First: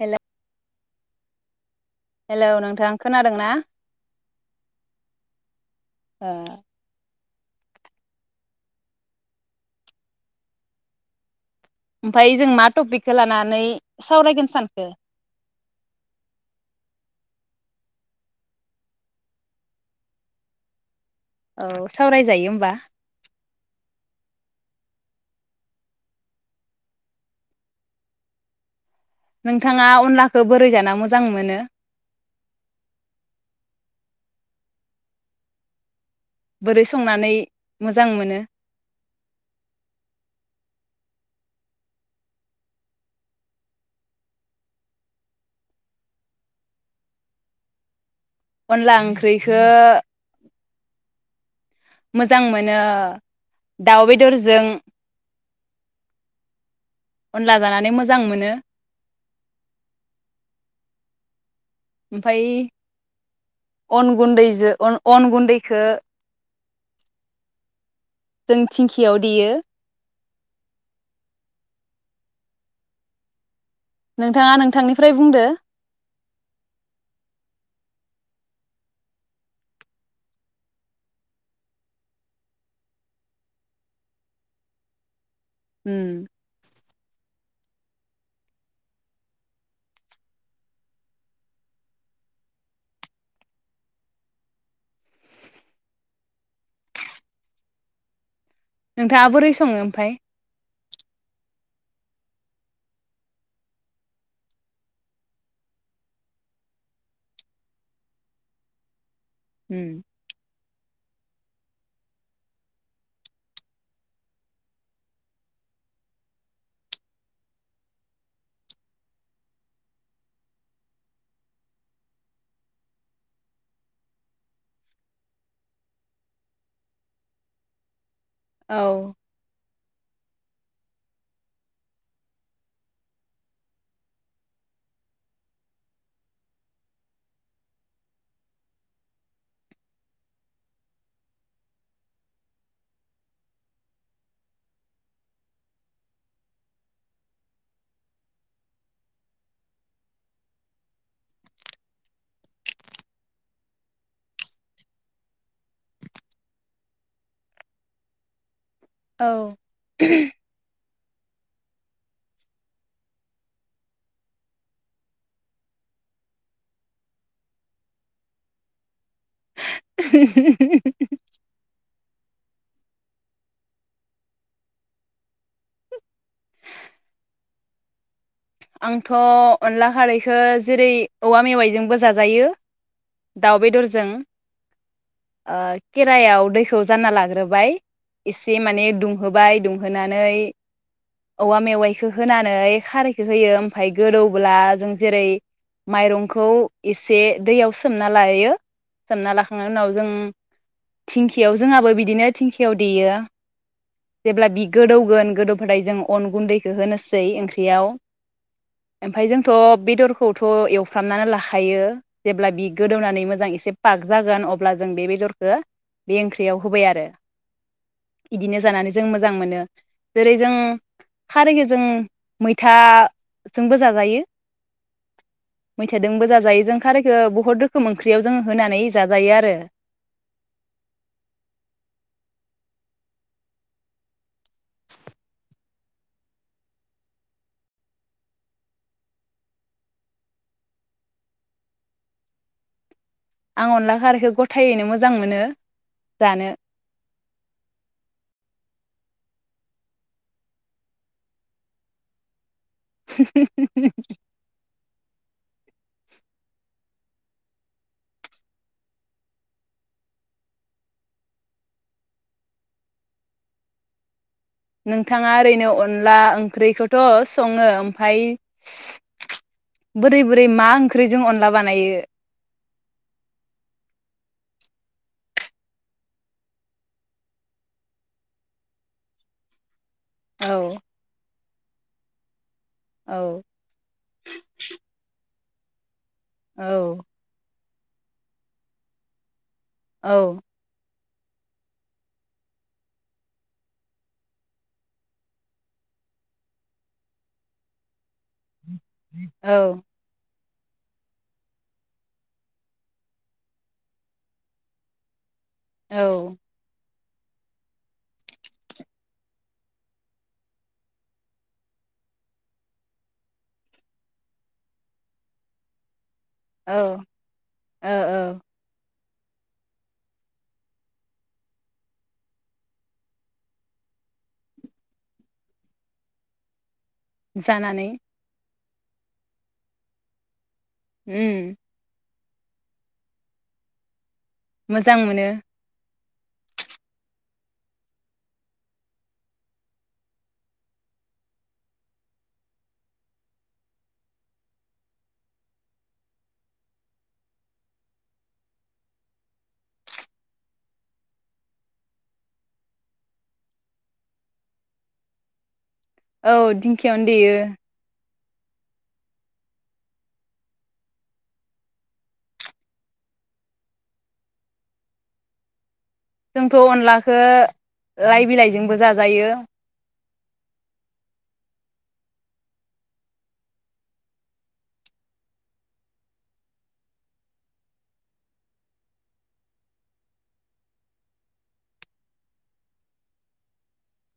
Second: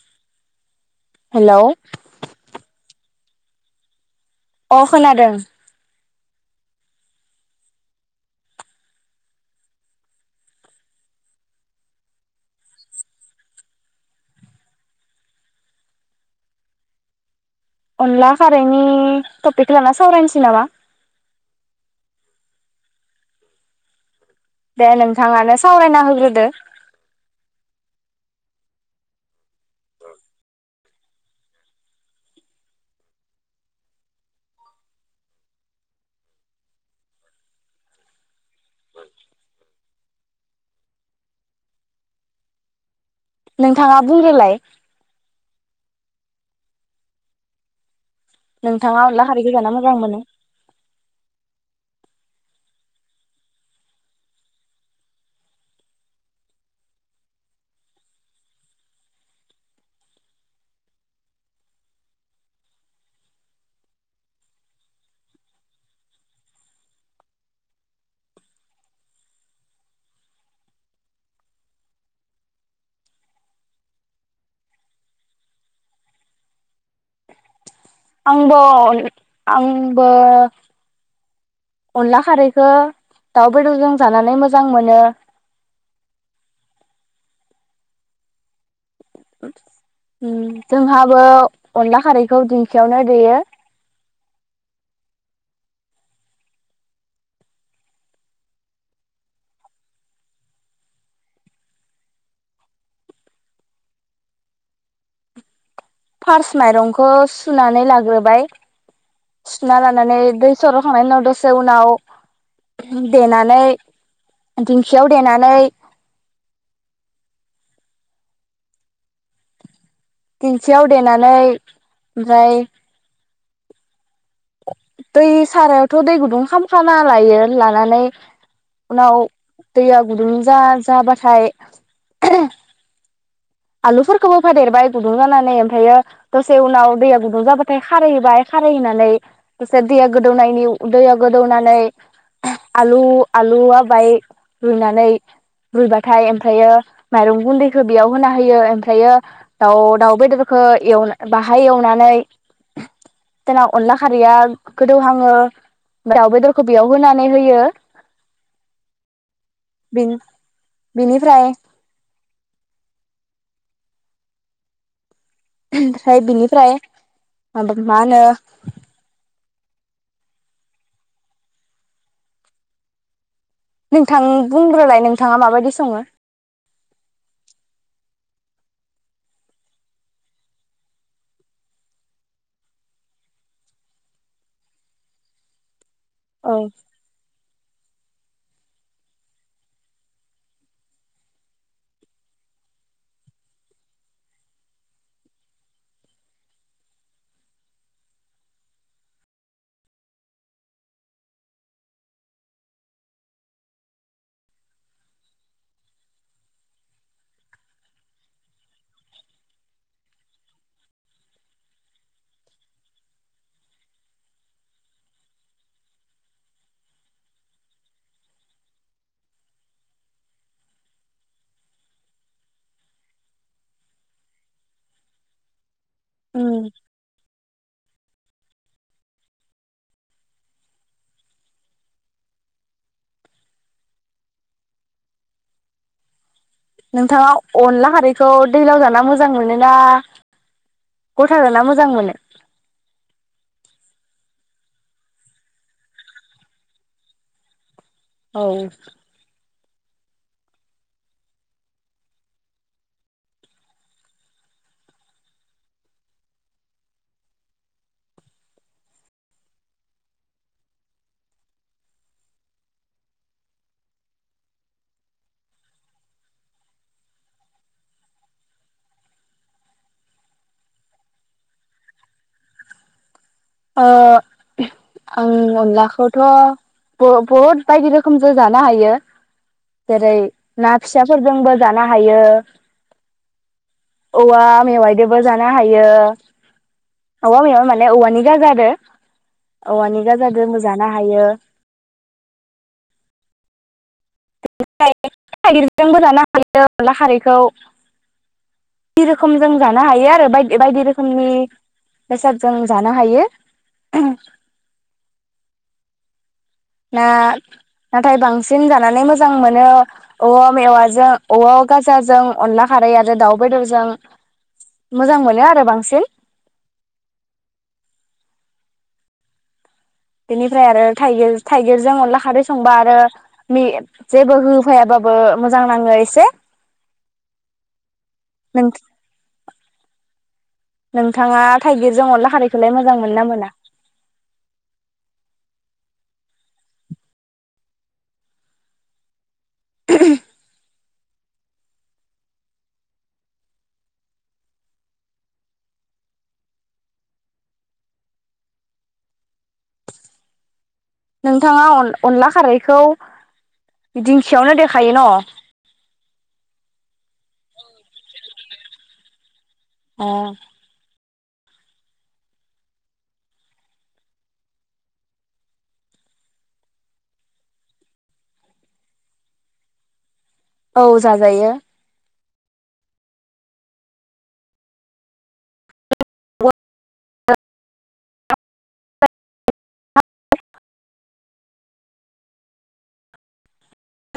Hello hello hello नोंथां खोनादों ना? अ खोनादों ओ ओमफाय जों मा टपिकखौ लानानै सावरायगोन सानखो अनला खारैनि टपिक लाना सावरायनोसै नामा औ सावराय जायो होमबा दे नोंथाङानो सावरायना होग्रोदो नोंथाङा अनलाखौ बोरै जाना मोजां मोनो? बोरै संनानै मोजां मोनो? नोंथाङा बुंग्रोलाय नोंथाङा अनला खारैखो जाना मोजां मोनो मोजां मोनो दाउ बेदरजों अनला जानानै मोजां मोनो ओमफाय अन गुन्दैजों अन-अन गुन्दैखो जों धिंखियाव देयो नोंथाङा नोंथांनिफ्राय बुंदो आंबो आंबो अनला खारैखो दाउ बेदरजों जानानै मोजां मोनो ओम ओम जोंहाबो अनला खारैखौ दिंखियावनो देयो नोंथाङा बोरै सङो ओमफाय फार्स माइरंखौ सुनानै लाग्रोबाय सुना उम लानानै दै सर'खांनायनि उनाव दसे उनाव देनानै दिंखियाव देनानै दिंखियाव देनानै ओमफ्राय दै सारायावथ' दै गुदुं खालामखाना लायो लानानै औ उनाव दैया गुदुं जा-जाबाथाय आलुफोरखौबो होफादेरबाय गुदुं जानानै ओमफायो दसे उनाव दैया गुदुं जाबाथाय खारै होबाय खारै होनानै दसे दैया गोदौनायनि दैया गोदौनानै आलु आलुआबाय रुइनानै रुइबाथाय ओमफ्रायो माइरं गुन्दैखौ बेयाव होना होयो ओमफ्रायो दाउ दाउ बेदरखौ एव बाहाय एवनानै जोंहा अनला खारैया गोदौहाङो दाउ बेदरखौ बेयाव होनानै होयो औ [unintelligible] बिनिफ्राय ओमफ्राय बिनिफ्राय माबा मा होनो [inaudible] नोंथां बुंग्रोलाय नोंथाङा माबायदि सङो? आंथ' अनला खारैखो जेरै औवा मेवाइजोंबो जाजायो दाउ बेदरजों ओ खेरायाव औ दैखौ जानना लाग्रोबाय एसे माने दुंहोबाय दुंहोनानै औवा मेवाइखो होनानै खारैखौ होयो ओमफ्राय गोदौब्ला जों जेरै माइरंखौ एसे दैयाव सो सोमना लायो सोमना लाखांनायनि उनाव जों धिंखियाव जोंहाबो बिदिनो धिंखियाव देयो जेब्ला बि गोदौगोन गोदौब्लाथाय जों अन गुन्दैखौ होनोसै ओंख्रियाव ओमफाय जोंथ' बेदरखौथ' एवफ्रामनानै लाखायो जेब्ला बि गोदौनानै मोजां एसे पाग जागोन अब्ला जों बे बेदरखो बे ओंख्रियाव होबाय आरो इदिनो जानानै जों मोजां मोनो जेरै जों खारैखो जों मैथाजोंबो जाजायो मैथाजोंबो उम जाजायो जों खारैखो बहुद रो खोम ओंख्रियाव जों होनानै जाजायो आरो [inaudible] नोंथाङा अनला खारैखौ दैलाव जाना मोजां मोनो ना गथा जाना मोजां मोनो आं अनला खारैखो गथायैनो मोजां मोनो जानो औ [unintelligible] नोंथाङा ओरैनो अनला ओंख्रिखौथ सङो ओमफाय बोरै बोरै मा ओंख्रिजों अनला बानायो ओ आं अनलाखौथ बहुद बायदि रोखोमजों जानो हायो जेरै ना औ फिसाफोरजोंबो जानो हायो औ औवा मेवाइदोबो जानो नो हायो औ औवा मेवाइ औवानि गाजा आरो औवानि औ गाजादो जानो हायो थागिरजोंबो लानो हायो अनला खारैखौ जि रोखोम औ जों जानो हायो आरो बायदि बायदि रोखोमनि बेसाद जों जानो हायो औ ना नाथाय बांसिन जानानै मोजां मोन नो औवा मेवाइजों औवा गाजाजों अनला खारै आरो दाउ बेदरजों मोजां मोनो आरो बांसिन औ औ औ बेनिफ्राय आरो थाइगिर थाइगिरजों अनला खारै संबा आरो मि जेबो होफैयाबाबो मोजां नाङो एसे जानानै नों नोंथाङा उम थाइगिरजों अनला खारैखौलाय मोजां मोनो ना मोना मोजां मोनो [inaudible] नोंथाङा अन अनला खारैखौ दिंखियावनो देखायो न' औ दिंखियावनो देयो अ जोंथ' अनलाखौ लाइ बिलाइजोंबो जाजायो औ जाजायो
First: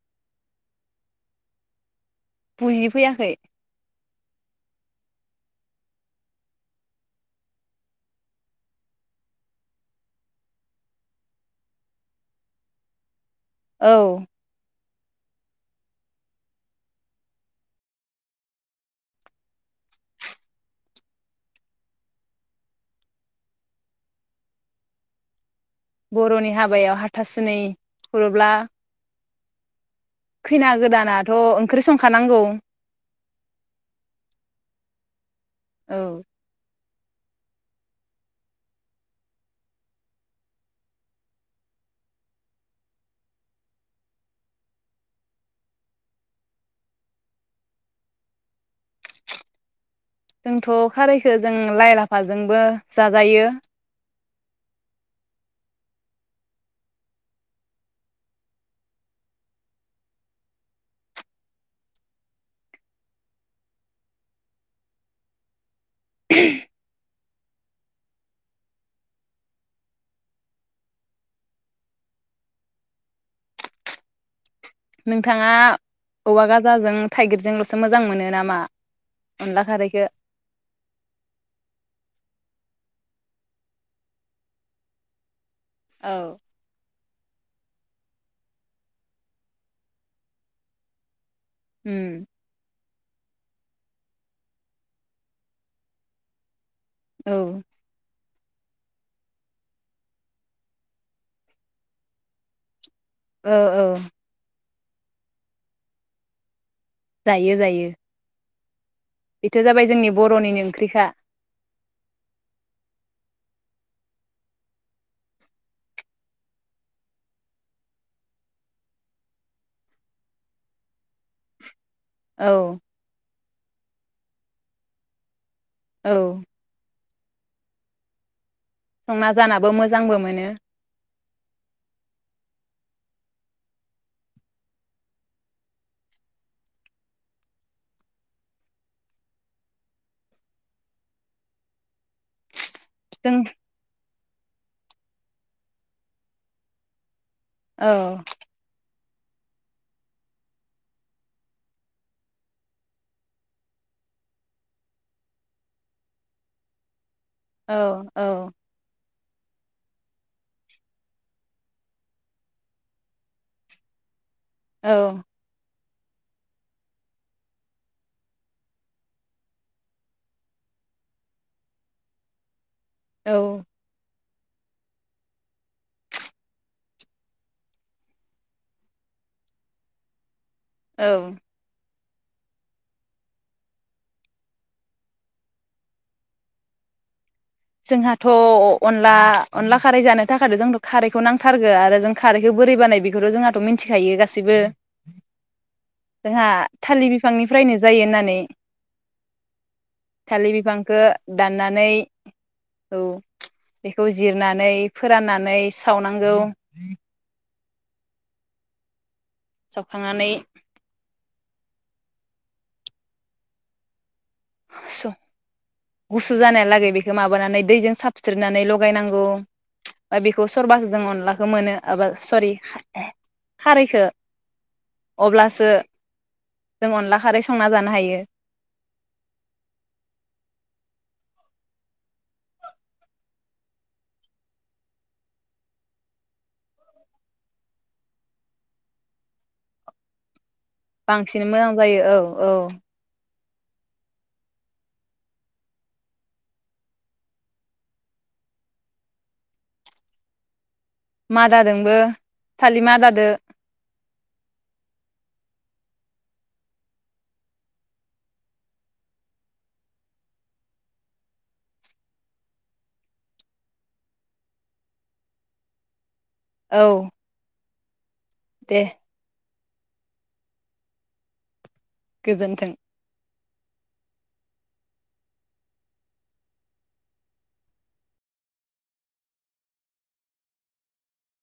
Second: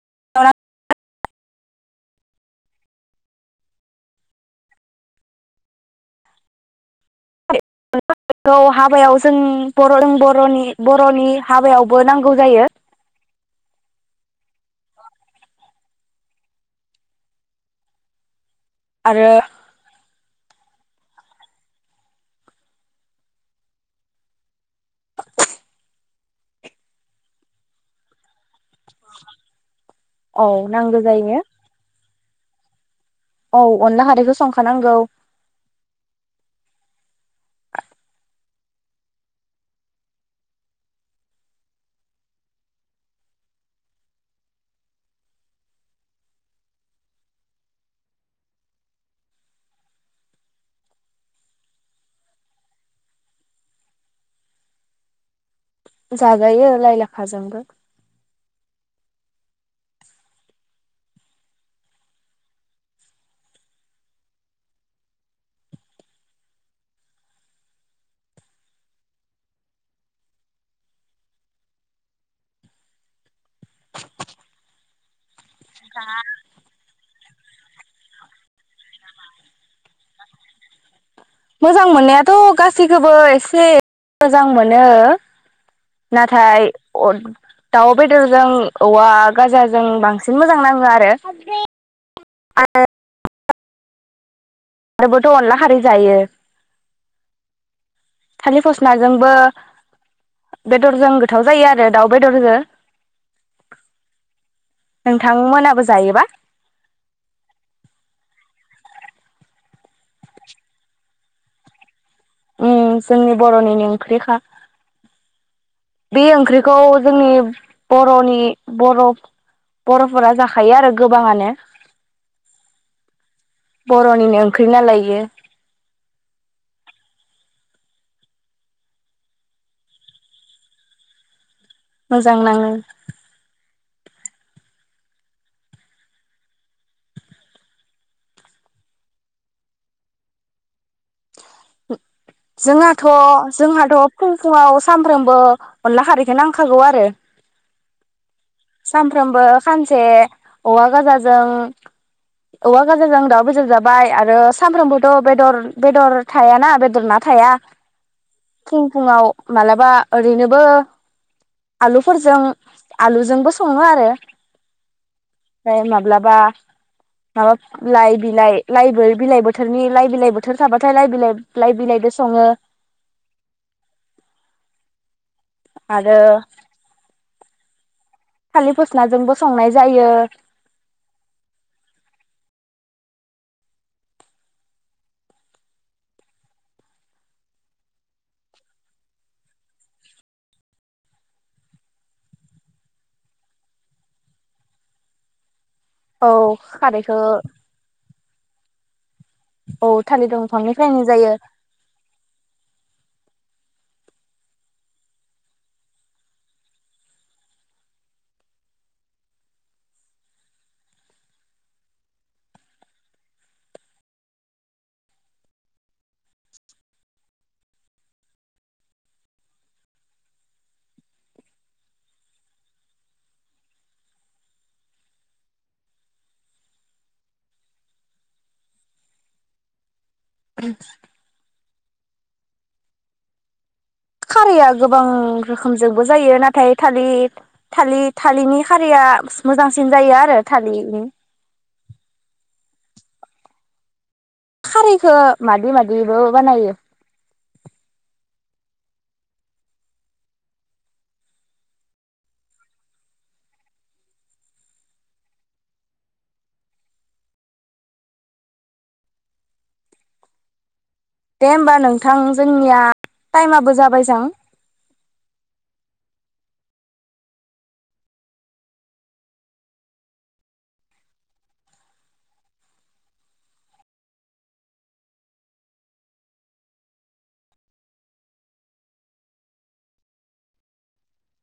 [unintelligible] बुजि फैयाखै बेखौ हाबायाव जों बर' जों बर'नि बर'नि हाबायावबो नांगौ जायो औ आरो बर'नि हाबायाव हाथासुनै खुरोब्ला [inaudible] औ खैना नांगौ गोदानाथ' जायो ओंख्रि सं खानांगौ औ अनला खारैखौ संखानांगौ। औ जोंथ' खारैखो जों लाइ लाफाजोंबो जाजायो। जाजायो लाइ लाफाजोंबो। [unintelligible] नोंथा थाङा औवा गाजाजों थाइगिरजोंल'सो मोजां मोनो नामा अनला खारैखो मोजां मोननायाथ' गासैखौबो एसे मोजां मोनो। औ नाथाय अ दाउ बेदरजों औवा गाजाजों बांसिन मोजां नाङो आरो। उम आरोबोथ' अनला खारै जायो। औ थालिर फस्लाजोंबो बेदरजों गोथाव जायो आरो दाउ बेदरजो ओ औ नोंथांमोनाबो जायोबा? जायो जायो। बेथ' जाबाय जोंनि बर'निनो ओंख्रिखा। उम जोंनि बर'निनो ओंख्रिखा। बे ओंख्रिखौ जोंनि बर'नि बर' बर'फोरा जाखायो आरो गोबाङानो। औ। बर'निनो ओंख्रि नालाय इयो। औ संना जानाबो मोजांबो मोनो। मोजां नाङो। जोंहाथ' जों जोंहाथ' फुं फुङाव सानफ्रोमबो अनला खारैखो नांखागौ आरो। औ सानफ्रोमबो खानसे औवा गाजाजों औवा गाजाजों दाउ बेदर जाबाय आरो सानफ्रोमबोथ' बेदर बेदर थायाना बेदर ना थाया औ औ फुं फुंङाव मालाबा ओरैनोबो आलुफोरजों आलुजोंबो संङो आरो औ फाय माब्लाबा माबा लाइ बिलाइ लाइबो बिलाइ बोथोरनि लाइ बिलाइ बोथोर थाबाथाय लाइ बिलाइ लाइ बिलाइबो सङो। औ आरो थालि फस्लाजोंबो संनाय जायो। औ जोंहाथ अनला अनला खारै जानो थाखायथ' जोंथ खारैखौ नांथारगो आरो जों खारैखौ बोरै बानाय बेखौथ जोंहाथ मिथिखायो गासैबो। औ जोंहा खारैखौ थालिर बिफांनिफ्रायनो जायो होननानै औ थालिर बिफांखौ दंफांनिफ्रायनो जायो। दाननानै औ बेखौ जिरनानै फोराननानै सावनांगौ। सावखांनानै गुसु जानायालागै बेखौ माबानानै दैजों साबस्रिनानै लगायनांगौ बा बेखौ सरबाखौ जों अनलाखौ मोनो एबा सरि खारैखौ अब्लासो जों अनला खारै संना जानो हायो। उम [unintelligible] खारैया गोबां रोखोमजोंबो जायो नाथाय थालि थालि थालिरनि खारैया मोजांसिन जायो आरो। थालिरनि बांसिन मोजां जायो औ औ। खारैखौ मादि मादिबो बानायो? मादादोंबो थालि मादादो। दे होमबा नोंथां जोंनिया टाइमाबो जाबाय जां। औ दे गोजोन्थों